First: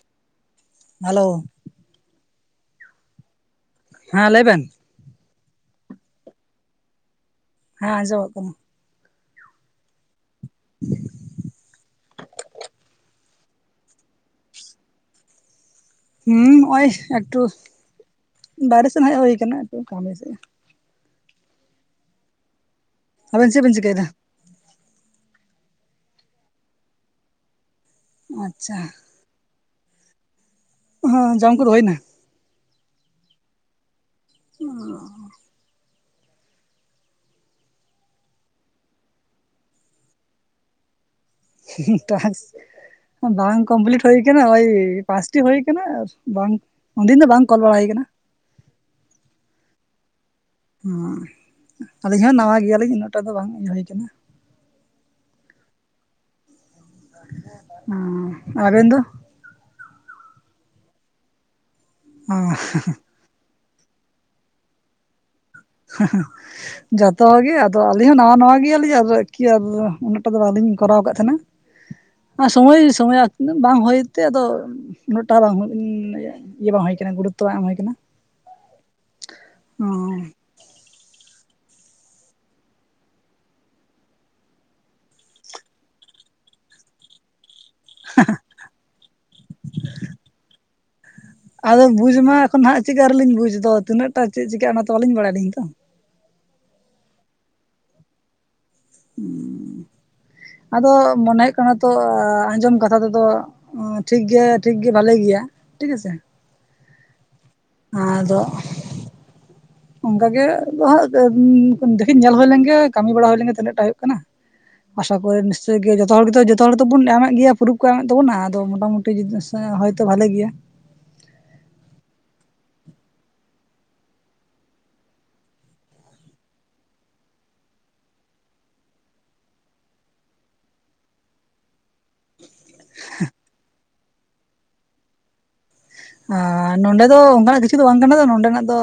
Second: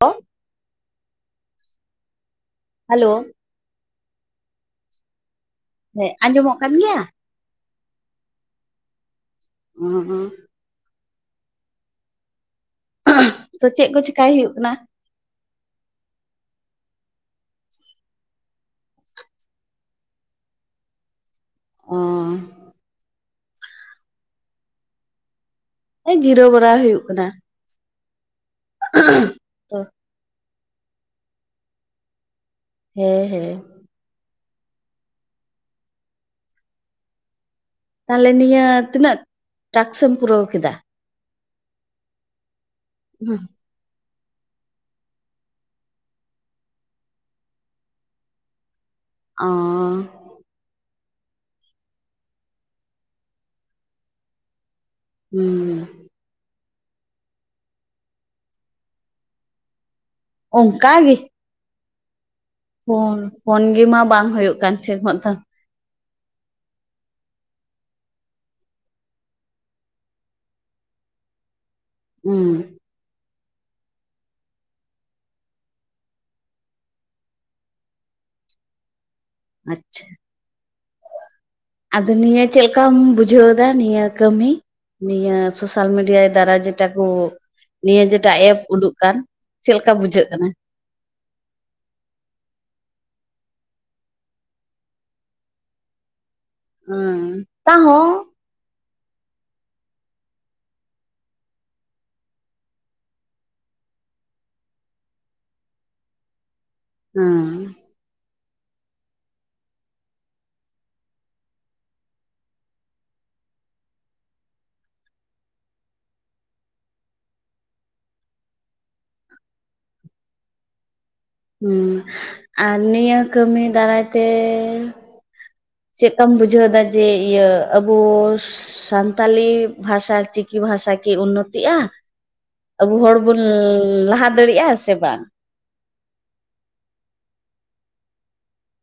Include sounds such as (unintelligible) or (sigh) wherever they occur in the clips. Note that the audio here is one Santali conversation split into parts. ᱚ ᱦᱮᱞᱳ ᱾ ᱦᱮᱞᱳ ᱾ ᱦᱮᱸ ᱞᱟᱹᱭᱵᱮᱱ ᱾ ᱦᱮᱸ ᱟᱸᱡᱚᱢᱚᱜ ᱠᱟᱱ ᱜᱮᱭᱟ ᱾ ᱦᱮᱸ ᱟᱸᱡᱚᱢᱚᱜ ᱠᱟᱱᱟ ᱾ ᱩᱦᱩᱸ (inaudible) ᱛᱚ ᱪᱮᱫ ᱠᱚ ᱪᱮᱠᱟᱭ ᱦᱩᱭᱩᱜ ᱠᱟᱱᱟ ᱾ ᱦᱩᱸ ᱱᱚᱜᱼᱚᱭ ᱮᱠᱴᱩ ᱵᱟᱨᱮ ᱥᱮᱫ ᱦᱮᱡ ᱦᱩᱭ ᱟᱠᱟᱱᱟ ᱮᱠᱴᱩ ᱠᱟᱹᱢᱤ ᱥᱮᱫ ᱚᱸᱻ ᱟᱵᱮᱱ ᱪᱮᱜ ᱵᱮᱱ ᱪᱤᱠᱟᱹᱭᱮ ᱫᱟ ᱡᱤᱨᱟᱹᱣ ᱵᱟᱲᱟ ᱦᱩᱭᱩᱜ ᱠᱟᱱᱟ ᱾ ᱟᱪᱷᱟ ᱾ ᱛᱚᱸ ᱦᱚᱸ ᱡᱚᱢ ᱠᱚᱫᱚ ᱦᱩᱭᱱᱟ ᱾ ᱦᱮᱸ ᱦᱮᱸ (inaudible) ᱛᱟᱦᱚᱞᱮ ᱱᱤᱭᱟᱹ ᱛᱤᱱᱟᱹᱜ ᱴᱟᱠᱥᱮᱢ ᱯᱩᱨᱟᱹᱣ ᱠᱮᱫᱟ ᱾ ᱴᱟᱠᱥ ᱵᱟᱝ ᱾ ᱠᱚᱢᱯᱞᱤᱴ ᱦᱩᱭ ᱟᱠᱟᱱᱟ ᱳᱭ ᱯᱟᱸᱪᱴᱤ ᱦᱩᱭᱩ ᱠᱟᱱᱟ ᱟᱨ ᱵᱟᱝ ᱩᱱᱫᱤᱱ ᱫᱚ ᱵᱟᱝ ᱠᱚᱞ ᱵᱟᱲᱟ ᱦᱩᱭ ᱟᱠᱟᱱᱟ ᱚᱸ (unintelligible) (unintelligible) ᱟᱹᱞᱤᱧ ᱦᱚᱸ ᱱᱟᱣᱟ ᱜᱮᱭᱟᱞᱤᱧ ᱩᱱᱟᱹᱜᱴᱟ ᱫᱚ ᱵᱟᱝ ᱤᱭᱟᱹ ᱦᱩᱭ ᱟᱠᱟᱱᱟ ᱩᱸ (unintelligible) ᱚᱸ ᱟᱨᱻᱮᱱ ᱫᱚ ᱚᱱᱠᱟ ᱜᱮ ᱦᱚᱸ (unintelligible) ᱯᱷᱳᱱ ᱯᱷᱳᱱ ᱜᱮ ᱢᱟ ᱵᱟᱝ ᱦᱩᱭᱩᱜ ᱠᱟᱱ ᱴᱤᱠ ᱢᱚᱛᱚ (unintelligible) ᱡᱚᱛᱚ ᱦᱚᱲ ᱜᱮ ᱟᱫᱚ ᱟᱹᱞᱤᱧ ᱦᱚᱸ ᱱᱟᱣᱟ ᱱᱟᱣᱟ ᱜᱮᱭᱟᱞᱤᱧ ᱟᱨᱠᱤ (unintelligible) ᱟᱨ (unintelligible) ᱩᱱᱟᱹᱜ ᱴᱟ ᱫᱚ ᱵᱟᱹᱞᱤᱧ ᱠᱚᱨᱟᱣ ᱟᱠᱟᱫ ᱛᱟᱦᱮᱸᱱᱟ ᱛᱟᱦᱮᱱᱟ (inaudible) (unintelligible) ᱥᱚᱢᱚᱭ ᱥᱚᱢᱚᱭ (unintelligible) ᱩᱱᱟᱹᱜ ᱵᱟᱝ ᱦᱩᱭᱛᱮ ᱟᱫᱚ ᱩᱱᱟᱹᱜ ᱴᱟ ᱵᱟᱝ ᱩᱱ ᱤᱭᱟᱹ ᱵᱟᱝ ᱦᱩᱭᱩ ᱟᱠᱟᱱᱟ ᱜᱩᱨᱩᱛ ᱛᱚ ᱵᱟᱝ ᱮᱢ ᱦᱩᱭ ᱟᱠᱟᱱᱟ ᱟᱪᱪᱷᱟ ᱟᱫᱚ ᱱᱤᱭᱟᱹ ᱪᱮᱫ ᱞᱮᱠᱟᱢ ᱵᱩᱡᱷᱟᱹᱣ ᱮᱫᱟ ᱱᱤᱭᱟᱹ ᱠᱟᱹᱢᱤ ᱱᱤᱭᱟᱹ ᱥᱳᱥᱟᱞ ᱢᱤᱰᱤᱭᱟ ᱫᱟᱨᱟ ᱡᱮᱴᱟ ᱠᱚ ᱱᱤᱭᱟᱸ ᱡᱮᱴᱟ ᱮᱯ ᱩᱰᱩᱻᱜ ᱠᱟᱱ ᱪᱮᱫᱮ ᱞᱮᱠᱟ ᱵᱩᱡᱷᱟᱹᱜ ᱠᱟᱱᱟ ᱟᱫᱚ ᱵᱩᱡᱽ ᱢᱟ ᱮᱠᱷᱚᱱ ᱦᱟᱸᱜ ᱪᱮᱫ ᱜᱮ ᱟᱹᱨᱤ ᱞᱤᱧ ᱵᱩᱡᱽ ᱫᱚ ᱛᱤᱱᱟᱹᱜ ᱴᱟᱜ ᱪᱮᱜ ᱪᱤᱠᱟᱹᱜᱼᱟ ᱚᱱᱟ ᱛᱚ ᱵᱟᱞᱤᱧ ᱵᱟᱲᱟᱭ ᱟᱹᱞᱤᱧ ᱛᱚ ᱦᱩᱸ ᱛᱟᱦᱚᱸ (inaudible) ᱟᱫᱚ ᱢᱚᱱᱮ ᱦᱩᱭᱩᱜ ᱠᱟᱱᱟ ᱛᱚ ᱟᱸᱡᱚᱢ ᱠᱟᱛᱷᱟ ᱛᱮᱫᱚ ᱚ ᱴᱷᱤᱠ ᱜᱮ ᱴᱷᱤᱠ ᱜᱮ ᱵᱷᱟᱞᱮ ᱜᱮᱭᱟ ᱴᱷᱤᱠ ᱟᱪᱷᱮ ᱦᱚᱸ (unintelligible) ᱟᱫᱚ (inaudible) ᱚᱱᱠᱟ ᱜᱮ ᱦᱟᱸᱜ (unintelligible) ᱫᱤᱠᱷᱤ ᱧᱮᱞ ᱦᱩᱭᱳ ᱞᱮᱱᱜᱮ ᱠᱟᱹᱢᱤ ᱵᱟᱲᱟ ᱦᱩᱭ ᱞᱮᱱᱜᱮ ᱛᱤᱱᱟᱹᱜᱴᱟᱜ ᱦᱩᱭᱩᱜ ᱠᱟᱱᱟ ᱟᱥᱟ ᱠᱚᱨᱮ ᱱᱤᱥᱪᱚᱭ ᱜᱮ ᱡᱚᱛᱚ ᱦᱚᱲ ᱜᱮᱛᱚ ᱡᱚᱛᱚ ᱦᱚᱲ ᱫᱚᱵᱚᱱ ᱮᱢᱮᱫ ᱜᱮᱭᱟ ᱯᱩᱨᱩᱵ ᱠᱚ ᱮᱢᱮᱫ ᱛᱟᱵᱚᱱᱟ ᱟᱫᱚ ᱢᱚᱴᱟ ᱢᱚᱴᱤ (unintelligible) ᱦᱚᱭᱛᱚ ᱵᱷᱟᱞᱮ ᱜᱮᱭᱟ ᱩᱸ ᱟᱨ ᱱᱤᱭᱟᱹ ᱠᱟᱹᱢᱤ ᱫᱟᱨᱟᱻᱭ ᱛᱮ ᱪᱮᱜᱠᱟᱢ ᱵᱩᱡᱷᱟᱹᱣᱮᱫᱼᱟ ᱤᱭᱟᱹ ᱡᱮ ᱟᱵᱚ (unintelligible) ᱥᱟᱱᱛᱟᱞᱤ ᱵᱷᱟᱥᱟ ᱚᱞ ᱪᱤᱠᱤ ᱵᱷᱟᱥᱟ ᱠᱤ ᱩᱱᱱᱚᱛᱤᱜᱼᱟ ᱟᱵᱩ ᱦᱚᱲᱵᱩᱱ (unintelligible) ᱞᱟᱦᱟ ᱫᱟᱲᱮᱭᱟᱜᱼᱟ ᱥᱮ ᱵᱟᱝ ᱟᱨ ᱱᱚᱰᱮ ᱫᱚ ᱚᱱᱠᱟᱱᱟᱜ ᱠᱤᱪᱷᱩ ᱫᱚ ᱵᱟᱝ ᱠᱟᱱᱟ ᱱᱚᱰᱮ ᱱᱟᱜ ᱫᱚ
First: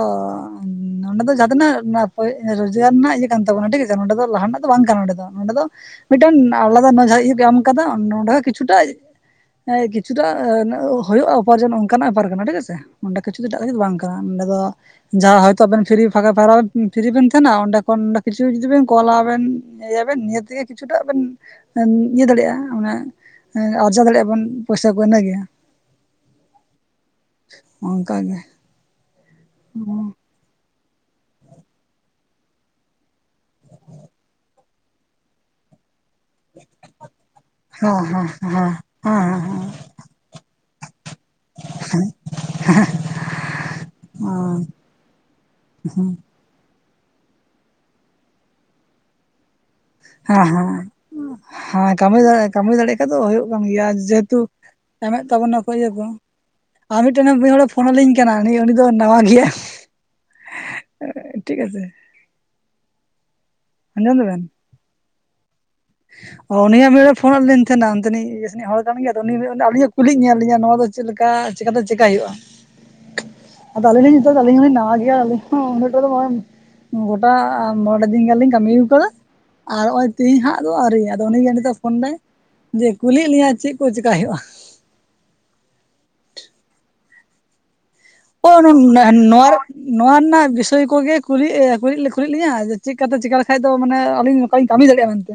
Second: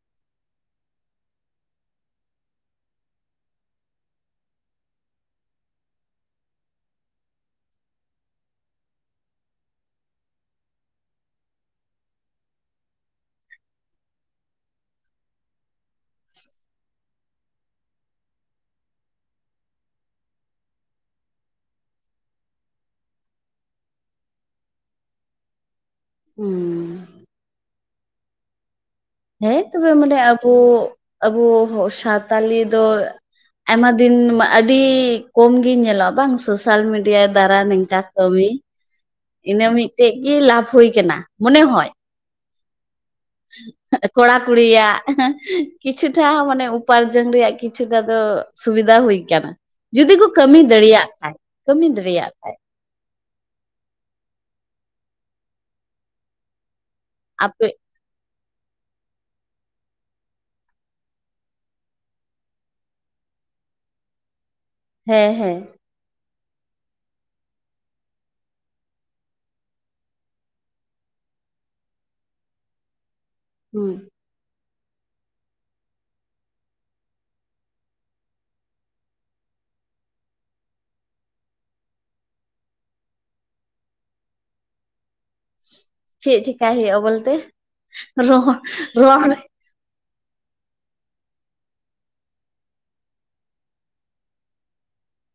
ᱱᱚᱸᱰᱮ ᱫᱚ ᱡᱟᱦᱟᱸ ᱛᱤᱱᱟᱹᱜ ᱨᱳᱡᱽᱜᱟᱨ ᱨᱮᱱᱟᱜ ᱤᱭᱟᱹ ᱠᱟᱱ ᱛᱟᱵᱚᱱᱟ ᱴᱷᱤᱠ ᱟᱪᱷᱮ ᱱᱚᱸᱰᱮ ᱫᱚ ᱞᱟᱦᱟᱱᱟᱜ ᱫᱚ ᱵᱟᱝ ᱠᱟᱱᱟ ᱱᱚᱸᱰᱮ ᱫᱚ ᱱᱚᱸᱰᱮ ᱫᱚ ᱢᱤᱫᱴᱮᱱ ᱟᱞᱟᱫᱟ ᱱᱚᱡᱟ ᱤᱭᱟᱹ ᱮᱢ ᱠᱟᱫᱟ ᱱᱚᱰᱷᱟ ᱠᱤᱪᱩᱴᱟᱜ ᱦᱮᱸᱭ ᱠᱤᱪᱷᱩᱴᱟᱜ ᱦᱩᱭᱩᱜᱼᱟ ᱩᱯᱟᱨᱡᱚᱱᱚ ᱚᱱᱠᱟᱱᱟᱜ ᱵᱮᱯᱟᱨ ᱠᱟᱱᱟ ᱴᱷᱤᱠ ᱟᱪᱷ ᱚᱸᱰᱮ ᱠᱤᱪᱷᱩ ᱫᱚ ᱮᱴᱟᱜ ᱠᱤᱪᱷᱩ ᱵᱟᱝ ᱠᱟᱱᱟ ᱱᱚᱸᱰᱮ ᱫᱚ ᱡᱟᱦᱟᱸ ᱦᱚᱭᱛᱳ ᱟᱵᱮᱱ ᱯᱷᱤᱨᱤ ᱯᱟᱭᱨᱟ ᱯᱷᱤᱨᱤ ᱵᱮᱱ ᱛᱟᱦᱮᱱᱟ ᱚᱸᱰᱮ ᱠᱷᱚᱱ ᱠᱤᱪᱷᱩ ᱡᱩᱫᱤ ᱵᱮᱱ ᱠᱚᱞᱟ ᱵᱮᱱ ᱤᱭᱟᱹᱵᱮᱱ ᱱᱤᱭᱟᱹ ᱛᱮᱜᱮ ᱠᱤᱪᱷᱩᱴᱟ ᱵᱮᱱ ᱤᱭᱟᱹ ᱫᱟᱲᱮᱭᱟᱜᱼᱟ ᱚᱱᱟ ᱮᱸ ᱟᱨᱡᱟᱣ ᱫᱟᱲᱮᱭᱟᱜᱼᱟ ᱵᱚᱱ ᱯᱚᱭᱥᱟ ᱠᱚ ᱤᱱᱟᱹᱜᱮ ᱦᱩᱸ (unintelligible) (unintelligible) ᱚᱱᱠᱟᱜ ᱜᱮ ᱦᱮᱸ ᱛᱚᱵᱮ ᱢᱟᱱᱮ ᱟᱵᱚ ᱟᱵᱚ ᱥᱟᱣᱛᱟᱞᱤ ᱫᱚ ᱟᱭᱢᱟ ᱫᱤᱱ ᱟᱹᱰᱤ ᱠᱚᱢᱜᱤ ᱧᱮᱞᱚᱜᱼᱟ ᱵᱟᱝ ᱥᱮ ᱥᱳᱥᱟᱞ ᱢᱤᱰᱤᱭᱟ ᱫᱟᱨᱟ ᱦᱮᱸ ᱱᱤᱝᱠᱟ ᱦᱮᱸ ᱦᱮᱸ ᱦᱮᱸ ᱠᱟᱹᱢᱤ ᱤᱱᱟᱹ ᱢᱤᱫᱴᱮᱡ ᱜᱮᱤ ᱞᱟᱵᱷ ᱦᱳᱭ ᱟᱠᱟᱱᱟ ᱢᱚᱱᱮ ᱦᱚᱭ (unintelligible) ᱠᱚᱲᱟ ᱠᱩᱲᱤᱭᱟᱜ ᱠᱤᱪᱷᱩᱴᱟᱜ ᱦᱚᱸ ᱢᱟᱱᱮ ᱩᱯᱟᱨᱡᱚᱱ ᱨᱮᱭᱟᱜ ᱠᱤᱪᱷᱩᱜᱼᱟ ᱫᱚ ᱥᱩᱵᱤᱫᱷᱟ ᱦᱩᱭ ᱟᱠᱟᱱᱟ (unintelligible) ᱡᱩᱫᱤ ᱠᱚ ᱦᱮᱸ ᱦᱮᱸ ᱠᱟᱹᱢᱤ ᱦᱮᱸ ᱫᱟᱹᱲᱤᱭᱟᱜ ᱠᱷᱟᱡ ᱠᱟᱹᱢᱤ ᱫᱟᱹᱲᱤᱭᱟᱜ ᱠᱷᱟᱡ ᱥᱮ ᱫᱚ ᱦᱳᱭᱳᱜ ᱠᱟᱱ ᱜᱮᱭᱟ ᱡᱮᱦᱮᱛᱩ ᱮᱢᱼᱮᱫ ᱛᱟᱵᱚᱱᱟᱠᱚ ᱤᱭᱟᱹ ᱠᱚ᱾ ᱟᱨ ᱢᱤᱫᱴᱮᱱ ᱢᱤᱫ ᱦᱚᱲᱮ ᱟᱯᱮ ᱯᱷᱳᱱ ᱟᱹᱞᱤᱧ ᱠᱟᱱᱟ ᱩᱱᱤ ᱩᱱᱤ ᱫᱚ ᱱᱟᱣᱟ ᱜᱮᱭᱟ᱾ ᱴᱷᱤᱠ ᱟᱪᱷᱮ ᱟᱸᱡᱚᱢ ᱫᱟᱵᱤᱱ? ᱦᱮᱸ ᱦᱮᱸ᱾ ᱩᱱᱤ ᱦᱟᱸᱜ ᱢᱤᱫ ᱫᱤᱱᱮ ᱯᱷᱳᱱᱼᱟᱜ ᱞᱤᱧ ᱛᱟᱦᱮᱱᱟ ᱚᱱᱛᱮᱱᱤᱡ ᱤᱭᱟᱹ ᱥᱮᱱᱤᱡ ᱦᱚᱲ ᱠᱟᱱ ᱜᱮᱭᱟ ᱛᱚ ᱩᱱᱤ ᱩᱱᱤ ᱢᱮᱱ ᱫᱟ ᱟᱹᱞᱤᱧᱼᱮᱜ ᱠᱩᱞᱤᱭ ᱧᱮᱞ ᱞᱤᱧᱟ ᱱᱚᱣᱟ ᱫᱚ ᱪᱮᱫ ᱞᱮᱠᱟ ᱪᱮᱠᱟᱛᱮ ᱪᱮᱠᱟ ᱦᱩᱭᱩᱜ-ᱟ ᱟᱫᱚ ᱦᱩᱸ ᱟᱹᱞᱤᱧ ᱞᱤᱧ ᱱᱤᱛᱚᱜ ᱫᱚ ᱟᱹᱞᱤᱧ ᱦᱚᱞᱤᱧ ᱱᱟᱣᱟ ᱜᱮᱭᱟ ᱟᱹᱞᱤᱧ ᱦᱚᱸ ᱩᱱᱟᱹᱜ ᱴᱟ ᱫᱚ ᱵᱟᱝ ᱜᱚᱴᱟ ᱢᱚᱬᱮ ᱫᱤᱱ ᱜᱟᱱ ᱞᱤᱧ ᱠᱟᱹᱢᱤ ᱟᱠᱟᱫᱟ ᱟᱨ ᱱᱚᱜᱼᱚᱭ ᱛᱮᱦᱤᱧ ᱦᱟᱸᱜ ᱟᱫᱚ ᱟᱹᱣᱨᱤ ᱟᱫᱚ ᱩᱱᱤᱜᱮ ᱱᱤᱛᱚᱜ ᱯᱷᱳᱱ ᱫᱟᱭ᱾ ᱡᱮ ᱠᱩᱞᱤᱭᱮᱫ ᱞᱤᱧᱟᱭ ᱪᱮᱫ ᱠᱚ ᱪᱤᱠᱟᱭ ᱦᱩᱭᱩᱜᱼᱟ? ᱪᱮᱫ ᱪᱤᱠᱟᱭ ᱦᱳᱭᱳᱜᱼᱟ ᱵᱳᱞᱛᱮ ᱾ ᱱᱚᱣᱟ (unintelligible) ᱱᱚᱣᱟ ᱨᱮᱱᱟᱜ ᱵᱤᱥᱚᱭ ᱠᱚᱜᱮ ᱠᱩᱞᱤ ᱠᱩᱞᱤ ᱠᱩᱞᱤᱮᱫ ᱞᱤᱧᱟᱹ ᱡᱮ ᱪᱮᱫ ᱠᱟᱛᱮ ᱪᱮᱠᱟ ᱞᱮᱠᱟᱡ ᱫᱚ ᱢᱟᱱᱮ ᱟᱹᱞᱤᱧ ᱦᱳᱭ ᱠᱟᱹᱢᱤ ᱫᱟᱲᱮᱭᱟᱜᱼᱟ ᱢᱮᱱᱛᱮ᱾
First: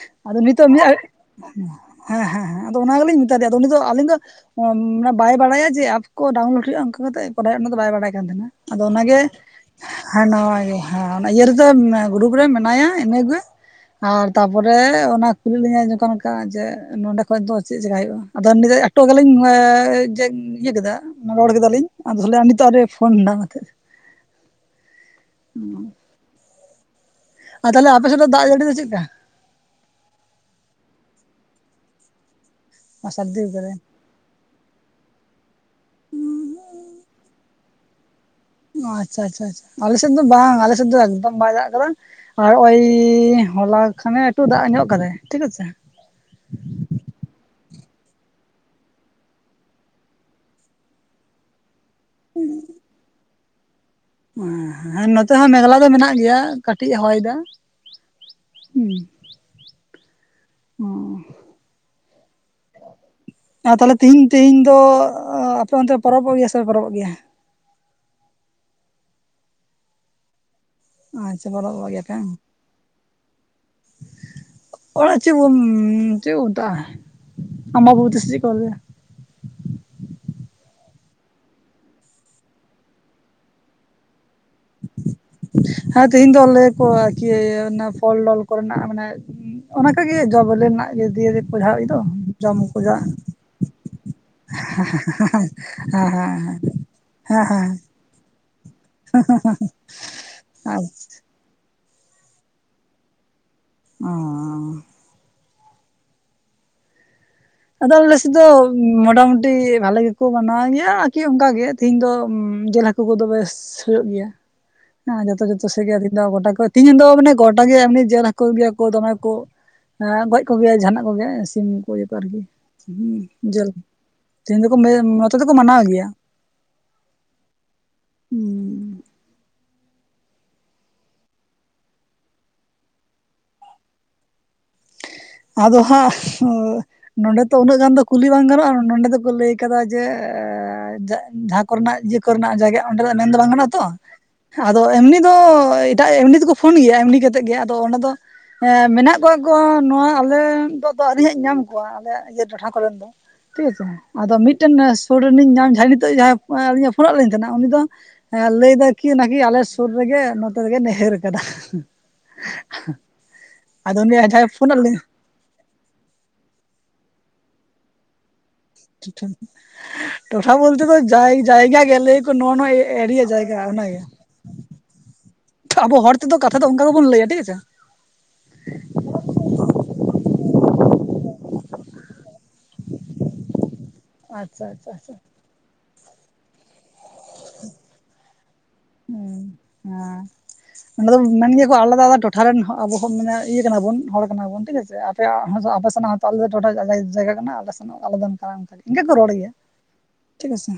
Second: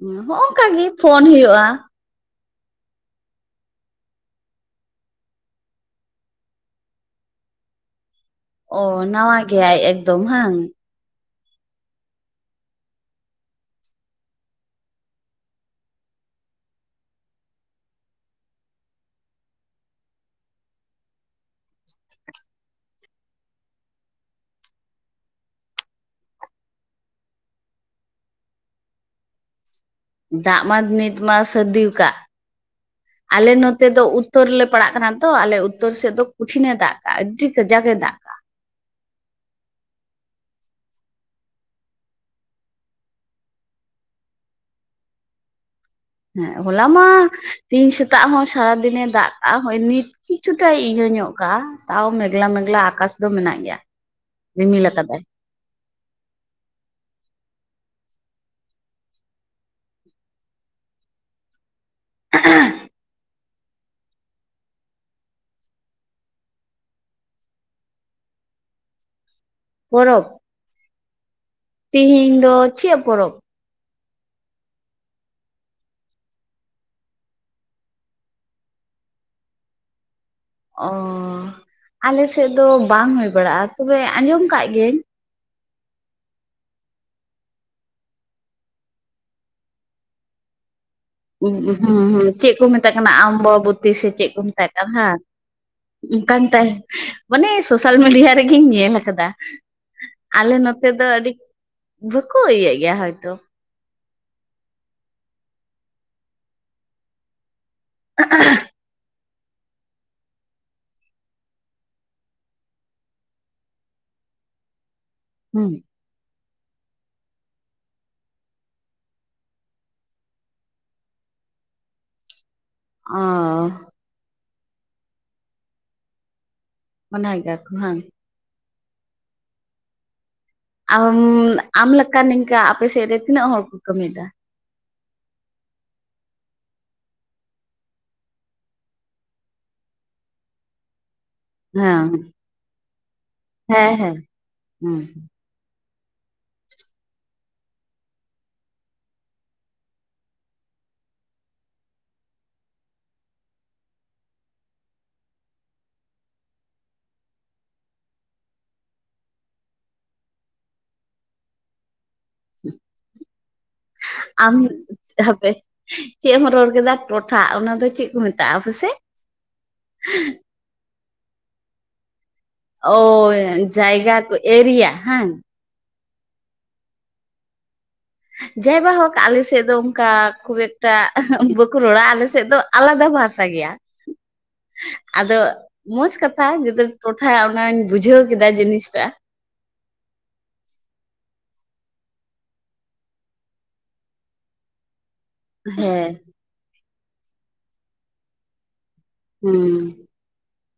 ᱦᱚᱸ ᱟᱫᱚ ᱱᱚᱝᱠᱟ ᱱᱤᱛᱚᱜ ᱢᱤᱫ ᱜᱮ ᱯᱷᱳᱱ ᱦᱩᱭᱩᱜᱼᱟ᱾ ᱦᱮᱸ ᱦᱮᱸ ᱦᱮᱸ ᱟᱫᱚ ᱚᱱᱟ ᱜᱮᱞᱤᱧ ᱢᱮᱛᱟ ᱫᱮᱭᱟ ᱟᱫᱚ ᱩᱱᱤ ᱫᱚ ᱟᱞᱤᱧ ᱫᱚ ᱵᱟᱭ ᱵᱟᱲᱟᱭᱟ ᱡᱮ ᱠᱚ ᱰᱟᱣᱩᱱᱞᱳᱰ ᱦᱩᱭᱩᱜᱼᱟ ᱚᱱᱠᱟ ᱠᱟᱛᱮᱫ ᱵᱟᱲᱟᱭᱚᱜ ᱚᱱᱟ ᱫᱚ ᱵᱟᱭ ᱵᱟᱲᱟᱭ ᱠᱟᱱ ᱛᱟᱦᱮᱱᱟ ᱟᱫᱚ ᱚ ᱚᱱᱟᱜᱮ ᱱᱟᱣᱟ ᱜᱮᱭᱟᱭ ᱮᱠᱫᱚᱢ ᱟᱨ ᱦᱟᱝ ᱱᱚᱜᱼᱚᱭ ᱦᱮᱸ ᱚᱱᱟ ᱤᱭᱟᱹ ᱨᱮᱫᱚ ᱜᱨᱩᱯ ᱨᱮ ᱢᱮᱱᱟᱭᱟ, ᱤᱱᱟᱹ ᱜᱮ ᱟᱨ ᱛᱟᱯᱚᱨᱮ ᱚᱱᱟ ᱠᱩᱞᱤ ᱞᱤᱧᱟᱹᱭ ᱡᱚᱛᱚ ᱱᱚᱝᱠᱟ ᱡᱮ ᱱᱚᱸᱰᱮ ᱠᱷᱚᱡ ᱫᱚ ᱪᱮᱫ ᱪᱮᱠᱟ ᱦᱩᱭᱩᱜᱼᱟ ᱾ ᱟᱫᱚ ᱩᱱᱱᱤ ᱫᱚ ᱟᱴᱚᱜ ᱟᱞᱤᱧ ᱢᱟᱻ ᱤᱭᱟᱹ ᱠᱮᱫᱟ᱾ ᱨᱚᱲ ᱠᱮᱫᱟᱞᱤᱧ ᱟᱫᱚ ᱛᱟᱦᱚᱞᱮ ᱱᱤᱛᱚᱜ ᱟᱨ ᱦᱚᱸᱭ ᱯᱷᱳᱱ ᱫᱟ ᱚᱱᱟᱛᱮ᱾ ᱩᱸ ᱟᱨ ᱛᱟᱦᱚᱞᱮ ᱟᱯᱮ ᱥᱮᱫ ᱫᱟᱜ ᱡᱟᱹᱲᱤ ᱫᱚ ᱪᱮᱫᱠᱟ? ᱫᱟᱜ ᱢᱟ ᱱᱤᱛ ᱢᱟ ᱥᱟᱹᱨᱫᱤ ᱟᱠᱟᱫ ᱥᱟᱹᱨᱫᱤ ᱟᱞᱮ ᱠᱟᱫᱟᱭ ᱱᱚᱛᱮ ᱫᱚ ᱩᱫ ᱩᱛᱛᱚᱨ ᱨᱮᱞᱮ ᱯᱟᱲᱟᱜ ᱠᱟᱱᱟ ᱛᱚ ᱟᱞᱮ ᱩᱛᱛᱚᱨ ᱥᱮᱫ ᱫᱚ ᱠᱩᱴᱷᱤᱱ ᱮ ᱫᱟᱜ ᱠᱟᱸᱜᱼᱟ ᱫᱟ ᱟᱹᱰᱤ ᱠᱟᱡᱟᱠ ᱮ ᱫᱟᱜ ᱚ ᱟᱪᱪᱷᱟ ᱟᱪᱪᱷᱟ ᱟᱪᱪᱷᱟ᱾ ᱟᱞᱮᱥᱮᱫ ᱫᱚ ᱵᱟᱝ ᱟᱞᱮ ᱥᱮᱫ ᱫᱚ ᱮᱠᱫᱚᱢ ᱵᱟᱭ ᱫᱟᱜ ᱟᱠᱟᱫᱟ᱾ ᱟᱨ ᱳᱭ ᱦᱚᱞᱟ ᱠᱷᱟᱱᱮ ᱮᱠᱴᱩ ᱫᱟᱜ ᱧᱚᱜ ᱟᱠᱟᱫᱟᱭ ᱾ ᱴᱷᱤᱠ ᱟᱪᱷᱮ ᱦᱮᱸ ᱦᱚᱞᱟ ᱢᱟ ᱛᱮᱦᱮᱧ ᱥᱮᱛᱟᱜ ᱦᱚᱸ ᱥᱟᱨᱟ ᱫᱤᱱᱮ ᱫᱟᱜ ᱠᱟᱸᱜᱼᱟ ᱦᱳᱭ ᱱᱤᱛ ᱠᱤᱪᱷᱩ ᱴᱟᱭ ᱤᱭᱟᱹ ᱧᱚᱜ ᱠᱟᱜᱼᱟ ᱛᱟᱣ ᱢᱮᱜᱞᱟ ᱢᱮᱜᱞᱟ ᱟᱠᱟᱥ ᱫᱚ ᱢᱮᱱᱟᱜ ᱜᱮᱭᱟ᱾ ᱨᱤᱢᱤᱞ ᱦᱮᱸ ᱟᱠᱟᱫᱟᱭ ᱱᱚᱛᱮ ᱦᱚᱸ ᱢᱮᱜᱞᱟ ᱫᱚ ᱢᱮᱱᱟᱜ ᱜᱮᱭᱟ ᱾ ᱠᱟᱹᱴᱤᱡ ᱮ ᱦᱚᱭᱮᱫᱟ᱾ ᱚᱸᱻ (inaudible) ᱟᱨ ᱛᱟᱦᱚᱞᱮ ᱛᱤᱦᱤᱧ ᱛᱮᱦᱤᱧ ᱫᱚ ᱟᱯᱮ ᱚᱱᱛᱮ ᱯᱚᱨᱚᱵᱚᱜ ᱜᱮᱭᱟ ᱥᱮ ᱵᱟᱯᱮ ᱯᱚᱨᱚᱵᱚᱜ ᱜᱮᱭᱟ? ᱯᱚᱨᱚᱵᱽ, ᱟᱪᱪᱷᱟ ᱯᱚᱨᱚᱵᱚᱜ ᱛᱮᱦᱤᱧ ᱫᱚ ᱪᱮᱫ ᱯᱚᱨᱚᱵᱽ? ᱚᱲᱟᱜ ᱪᱮᱫ ᱵᱚᱱ ᱪᱮᱫ ᱵᱚ ᱢᱮᱛᱟᱜᱼᱟ? ᱟᱢᱵᱟᱵᱩᱛᱤ ᱥᱮ ᱪᱮᱫ ᱠᱚ ᱞᱟᱹᱭᱟ? ᱚᱻ ᱟᱞᱮ ᱥᱮᱫ ᱫᱚ ᱵᱟᱝ ᱦᱩᱭ ᱵᱟᱲᱟᱜᱼᱟ ᱛᱚᱵᱮ ᱟᱸᱡᱚᱢ ᱠᱟᱜ ᱜᱤᱭᱟᱹᱧ ᱦᱮᱸ ᱛᱮᱦᱤᱧ ᱫᱚ ᱞᱟᱹᱭᱟᱠᱚ ᱠᱤ ᱚᱱᱟ ᱯᱷᱚᱞ ᱰᱚᱞ ᱠᱚᱨᱮᱱᱟᱜ ᱢᱟᱱᱮ ᱚᱱᱟ ᱠᱚ ᱜᱮ ᱡᱚ ᱵᱮᱞᱮ ᱨᱮᱱᱟᱜ ᱜᱮ ᱫᱤᱭᱮ ᱫᱚ ᱦᱩᱸ ᱡᱟᱦᱟᱸ ᱫᱚ ᱦᱩᱸ ᱪᱮᱫ ᱡᱚᱢ ᱠᱚ ᱢᱮᱛᱟᱜ ᱡᱟ ᱠᱟᱱᱟ ᱟᱢᱵᱟᱵᱚᱛᱤ ᱥᱮ ᱪᱮᱫ ᱠᱚ ᱢᱮᱛᱟᱜ ᱠᱟᱱᱟ ᱦᱟᱸ? ᱦᱮᱸ ᱚᱱᱠᱟᱱ ᱦᱮᱸ ᱛᱟᱭ ᱦᱮᱸ ᱚᱱᱮ ᱦᱮᱸ ᱥᱳᱥᱟᱞ ᱢᱤᱰᱤᱭᱟ ᱨᱮᱜᱤᱧ ᱧᱮᱞᱟᱼᱼ ᱠᱟᱫᱟ ᱟᱞᱮ ᱦᱮᱸ ᱱᱚᱛᱮ ᱫᱚ ᱟᱹᱰᱤᱡ ᱵᱷᱩᱹᱠᱩ ᱤᱭᱟᱹᱜ ᱜᱮᱭᱟ ᱦᱚᱭᱛᱚ᱾ ᱚᱸᱻ ᱟᱫᱚ ᱟᱞᱮ ᱥᱮᱫ ᱫᱚ ᱢᱚᱴᱟ ᱢᱩᱴᱤ ᱵᱷᱟᱞᱮ ᱜᱮᱠᱚ ᱢᱟᱱᱟᱣ ᱜᱮᱭᱟ ᱟᱨᱠᱤ ᱚᱱᱠᱟ ᱜᱮ ᱛᱤᱦᱤᱧ ᱫᱚ ᱡᱤᱞ ᱦᱟᱹᱠᱩ ᱠᱚᱫᱚ ᱵᱮᱥ ᱦᱩᱭᱩᱜ ᱜᱮᱭᱟ ᱦᱮᱸ ᱡᱚᱛᱚ ᱡᱚᱛᱚ ᱦᱩᱸ ᱪᱟᱥᱤ ᱜᱮ ᱢᱤᱫ ᱫᱷᱟᱣ ᱜᱳᱴᱟ ᱠᱚ ᱛᱮᱦᱤᱧ ᱫᱚ ᱢᱟᱱᱮ ᱜᱚᱴᱟ ᱜᱮ ᱮᱢᱱᱤ ᱡᱮᱞ ᱦᱟᱹᱠᱳ ᱜᱮᱭᱟ ᱠᱚ ᱫᱚᱢᱮ ᱠᱚ, ᱮᱸ ᱜᱚᱡ ᱠᱚᱜᱮᱭᱟ ᱡᱟᱦᱟᱱᱟᱜ ᱠᱚᱜᱮ ᱥᱤᱢ ᱠᱚ ᱤᱭᱟᱹ ᱠᱚ ᱟᱨᱠᱤ, ᱚ ᱦᱮᱸ ᱡᱮᱞ ᱛᱮᱦᱮᱧ ᱫᱚᱠᱚ ᱱᱚᱛᱮ ᱫᱚᱠᱚ ᱢᱟᱱᱟᱣ ᱮᱫ ᱜᱮᱭᱟ ᱾ ᱢᱟᱱᱟᱭ ᱜᱮᱭᱟ ᱠᱚ ᱦᱟᱸᱝ? ᱦᱩᱸ ᱟᱢ ᱟᱢ ᱞᱮᱠᱟ ᱱᱤᱝᱠᱟ ᱟᱯᱮᱥᱮᱫ ᱨᱮ ᱛᱤᱱᱟᱹᱜ ᱦᱚᱲ ᱠᱚ ᱠᱟᱹᱢᱤ ᱭᱮᱫᱟ? ᱟᱫᱚ ᱦᱟᱸᱜ ᱩᱸᱼᱼ ᱱᱚᱸᱰᱮ ᱛᱚ ᱩᱱᱟᱹᱜ ᱜᱟᱱ ᱫᱚ ᱠᱩᱞᱤ ᱵᱟᱝ ᱜᱟᱱᱚᱜ-ᱟ ᱱᱚᱸᱰᱮ ᱫᱚᱠᱚ ᱞᱟᱹᱭ ᱠᱟᱫᱟ ᱡᱮ ᱮᱻᱡᱟᱜᱼᱼ‌ ᱡᱟᱦᱟᱸ ᱠᱚᱨᱮ ᱱᱟᱜ ᱡᱮ ᱤᱭᱟᱹ ᱦᱮᱸ ᱠᱚᱨᱮ‌ ᱱᱟᱜ ᱡᱟᱭᱜᱟ ᱚᱸᱰᱮ ᱫᱚ ᱢᱮᱱ ᱫᱚ ᱵᱟᱝ ᱜᱟᱱᱚᱜ-ᱟ ᱛᱚ᱾ ᱦᱮᱸ ᱦᱮᱸ ᱦᱮᱸ ᱟᱫᱚ ᱮᱢᱱᱤ ᱫᱚ ᱮᱴᱟᱜ ᱮᱢᱱᱤ ᱫᱩᱠᱩᱼᱼ ᱯᱷᱩᱱ ᱜᱮᱭᱟ ᱮᱢᱱᱤ ᱠᱟ ᱠᱟᱛᱮᱜ ᱜᱮ ᱟᱫᱚ ᱚᱱᱟ ᱫᱚ ᱮᱸ ᱢᱮᱱᱟᱜ ᱠᱚᱣᱟ ᱜᱚ ᱱᱚᱶᱟᱼᱼ ᱟᱞᱮ ᱫᱚ ᱟᱫᱚ ᱟᱹᱣᱨᱤ ᱦᱟᱸᱜ ᱧᱟᱢ ᱠᱚᱣᱟ ᱟᱞᱮ ᱭᱟᱜ ᱤᱭᱟᱹ ᱴᱚᱴᱷᱟ ᱠᱚᱨᱮᱱ ᱫᱚ᱾ ᱛᱤᱥᱚᱝ ᱟᱫᱚ ᱢᱤᱫᱴᱮᱱ ᱥᱩᱲᱤ ᱱᱤᱡ ᱧᱟᱢ ᱡᱟᱦᱟᱸ ᱱᱤᱛᱚᱜ ᱡᱟᱦᱟᱸᱭ ᱟᱹᱞᱤ ᱧᱮ ᱯᱷᱩᱱᱟᱜ ᱞᱤᱧ ᱛᱟᱦᱮᱱᱟ ᱩᱱᱤ ᱫᱚᱼᱼ ᱦᱮᱸ ᱞᱟᱹᱭ ᱫᱟᱠᱤᱱ ᱱᱟᱠᱤ ᱟᱞᱮ ᱥᱩᱨ ᱨᱮᱜᱮ ᱱᱚᱛᱮ ᱨᱮᱜᱮ ᱱᱟᱹᱭᱦᱟᱹᱨ ᱠᱟᱫᱟ ᱦᱩᱸ᱾ (inaudible) ᱟᱫᱚ ᱩᱱᱤ ᱡᱟᱦᱟᱸᱭ ᱟᱢ ᱯᱷᱩᱱᱟᱜ ᱞᱤᱧᱼᱼ ᱦᱟᱯᱮ ᱪᱮᱜ ᱮᱢ ᱨᱚᱲ ᱠᱮᱫᱟ ᱴᱚᱴᱷᱟ ᱚᱱᱟ ᱫᱚ ᱪᱤᱜ ᱠᱚ ᱢᱮᱛᱟᱼᱼ ᱴᱚᱴᱷᱟ, ᱴᱚᱴᱷᱟ ᱵᱩᱞᱛᱮ ᱫᱚ ᱡᱟᱭ ᱡᱟᱭᱜᱟ ᱜᱮ ᱞᱚᱹᱭ ᱠᱚᱼᱼ ᱠᱚ ᱱᱚᱣᱟ ᱱᱚᱶᱟ ᱚ ᱮᱲᱤᱭᱟ ᱡᱟᱭᱜᱟ ᱚᱱᱟ ᱜᱮ᱾ ᱡᱟᱭᱜᱟ ᱠᱚ ᱮᱨᱤᱭᱟ ᱦᱟᱝ (inaudible) ᱟᱵᱚ ᱦᱚᱲ ᱛᱮᱫᱚ ᱠᱟᱛᱷᱟ ᱫᱚ ᱚᱱᱠᱟ ᱜᱮᱵᱚᱱ ᱞᱟᱹᱭᱟ ᱴᱷᱤᱠ ᱜᱮ ᱥᱮ᱾ ᱡᱟᱭ ᱵᱟᱦᱳᱠ ᱟᱞᱮ ᱥᱮᱫ ᱫᱚ ᱚᱱᱠᱟ ᱠᱷᱩᱵ ᱮᱠᱴᱟ ᱮᱦᱮᱸ ᱵᱟᱹᱠᱩ ᱨᱚᱲᱟ ᱟᱞᱮ‌ ᱥᱮᱫ ᱫᱚ ᱟᱞᱟᱫᱟ ᱵᱷᱟᱥᱟ ᱜᱮᱭᱟ᱾ ᱟᱪᱪᱷᱟ ᱟᱪᱪᱷᱟ ᱟᱪᱪᱷᱟ (inaudible) ᱟᱫᱚ ᱢᱚᱪᱷ ᱠᱟᱛᱷᱟ ᱡᱩᱫᱟᱹᱼᱼ ᱴᱚᱴᱷᱟ ᱚᱱᱟᱧ ᱵᱩᱡᱷᱟᱹᱣ ᱠᱮᱫᱟ ᱡᱤᱱᱤᱥ ᱴᱟ᱾ ᱦᱩ ᱸ ᱟᱸ᱾ ᱱᱚᱸᱰᱮ ᱫᱚᱱ ᱢᱮᱱ ᱜᱮᱭᱟ ᱠᱚ ᱟᱞᱮᱫᱟ ᱟᱞᱮᱫᱟ ᱴᱚᱴᱷᱟ ᱨᱮᱱ ᱦᱚᱸ ᱟᱵᱚ ᱦᱚᱸ ᱢᱟᱱᱮ ᱤᱭᱟᱹ ᱠᱟᱱᱟ ᱵᱚᱱ ᱦᱚᱲ ᱠᱟᱱᱟ ᱵᱚᱱ ᱴᱷᱤᱠ ᱟᱪᱷᱮ ᱟᱨᱼᱼ ᱟᱯᱮᱭᱟᱜ‌ ᱦᱚᱸ ᱡᱮ‌ ᱟᱯᱮ ᱥᱮᱱᱟᱜ ᱦᱮᱸ ‌ᱦᱚᱸᱛᱚ ᱟᱞᱮ ᱴᱚᱴᱷᱟ ᱡᱟᱭᱜᱟ ᱡᱟᱭᱜᱟ ᱠᱟᱱᱟ ᱟᱞᱮ ᱥᱮᱱᱟᱜ ᱟᱞᱮᱫᱟ ᱱᱚᱠᱟ ᱚᱱᱠᱟ ᱜᱮ ᱤᱱᱠᱟᱹ ᱠᱚ ᱨᱚᱲ ᱜᱮᱭᱟ᱾ ᱦᱩᱸ ᱴᱷᱤᱠ ᱟᱪᱷᱮ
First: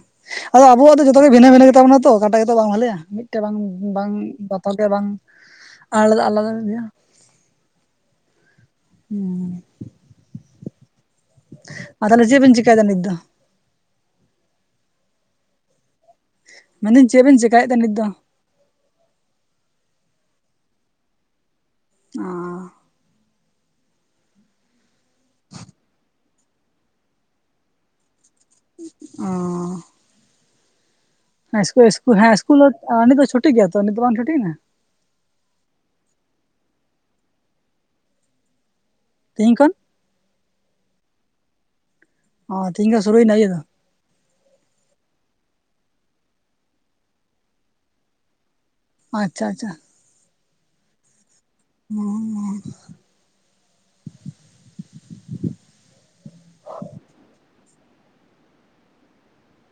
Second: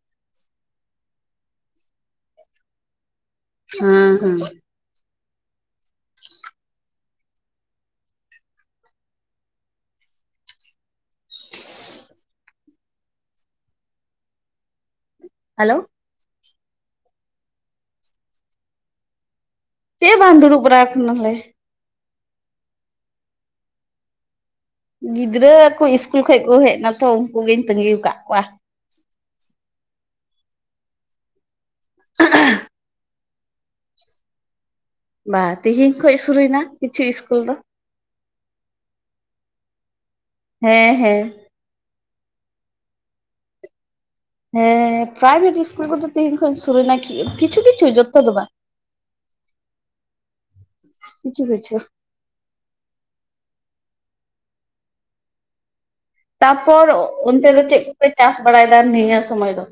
ᱟᱫᱚ ᱟᱵᱚᱣᱟᱜ ᱡᱚᱛᱚ ᱜᱮ ᱵᱷᱤᱱᱟᱹ ᱵᱷᱤᱱᱟᱹ ᱜᱮᱛᱟ ᱵᱚᱱᱟ ᱛᱚ ᱠᱟᱴᱟᱜ ᱜᱮᱛᱚ ᱵᱟᱝ ᱵᱷᱟᱞᱮᱭᱟ, ᱢᱤᱫᱼᱼ ᱴᱮᱜ ᱵᱟᱝ ᱵᱟᱝ ᱦᱮᱸ ᱦᱮᱸ ᱵᱟ ᱛᱟᱦᱚᱞᱮ‌ ᱵᱟᱝ ᱟᱞᱮᱫᱟ ᱟᱞᱟᱫᱟ ᱜᱮᱭᱟ᱾ ᱦᱩᱸ᱾ ᱟᱨ ᱛᱟᱦᱞᱮ‌ ᱡᱮᱜ ᱵᱤᱱ ᱪᱤᱠᱟᱭ ᱫᱟ ᱱᱤᱛ ᱫᱚ? ᱦᱟᱞᱳᱣ᱾ ᱢᱮᱱ ᱫᱟᱹᱧ ᱪᱮᱜ ᱵᱮᱱ ᱪᱮᱠᱟ ᱭᱮᱜ ᱛᱮ ᱱᱤᱛ ᱫᱚ? ᱪᱮᱫ ᱦᱚᱸ ᱵᱟᱝ ᱫᱩᱲᱩᱵ ᱵᱟᱨᱟ ᱟᱠᱟᱱᱟ ᱞᱮ᱾ ᱚᱸ᱾ ᱜᱤᱫᱽᱨᱟᱹ ᱠᱩ ᱤᱥᱠᱩᱞ ᱠᱷᱚᱡ ᱠᱚ ᱦᱮᱡ ᱱᱟ ᱛᱷᱚ ᱩᱱᱠᱩ ᱜᱤᱧ ᱛᱟᱺᱜᱤ ᱣᱟᱠᱟᱜ ᱠᱚᱣᱟ᱾ ᱚᱸᱻ᱾ ᱦᱮᱸ ᱮᱥᱠᱩ ᱮᱥᱠᱩ ᱦᱮᱸ ᱮᱥᱠᱩᱞ ᱚ ᱱᱤᱛ ᱫᱚ ᱪᱷᱩᱴᱤ ᱜᱮᱭᱟ ᱛᱚ ᱱᱤᱛ ᱫᱚ ᱵᱟᱝ ᱪᱷᱩᱴᱤᱭ ᱮᱱᱟ? ᱵᱟ ᱛᱤᱦᱤᱧ ᱠᱷᱚᱱ ᱥᱩᱨᱩᱭ ᱱᱟ ᱠᱤᱪᱷᱩᱭ ᱤᱥᱠᱩᱞ ᱫᱚ᱾ ᱛᱮᱦᱮᱧ ᱠᱷᱚᱱᱼᱼ ᱦᱮᱸ ᱦᱮᱸ᱾ ᱚ ᱛᱤᱦᱤᱧ ᱠᱷᱚᱡ ᱥᱩᱨᱩᱭ ᱱᱟ‌ ᱤᱭᱟᱹ ᱫᱚ᱾ ᱦᱮᱸ ᱯᱨᱟᱭᱵᱷᱮᱴ ᱤᱥᱠᱩᱞ ᱠᱚᱫᱚ ᱛᱤᱦᱤᱧ ᱠᱷᱚᱡ ᱥᱩᱨᱩᱭ ᱮᱱᱟ ᱠᱷᱤ ᱠᱤᱪᱷᱩ ᱠᱤᱪᱷᱩ ᱡᱚᱛᱚ ᱫᱚ ᱵᱟᱝ᱾ ᱟᱸᱪᱪᱷᱟ ᱟᱪᱪᱷᱟ᱾ (inaudible) ᱠᱤᱪᱷᱩ ᱵᱚᱪᱷᱚᱼᱼ (inaudible) ᱛᱟᱯᱚᱨ ᱚᱱᱛᱮ ᱫᱚ ᱪᱮᱫ ᱠᱚᱯᱮ ᱪᱟᱥ ᱵᱟᱲᱟᱭᱮᱫᱟ ᱱᱤᱭᱟᱹ ᱥᱚᱢᱚᱭ ᱫᱚ?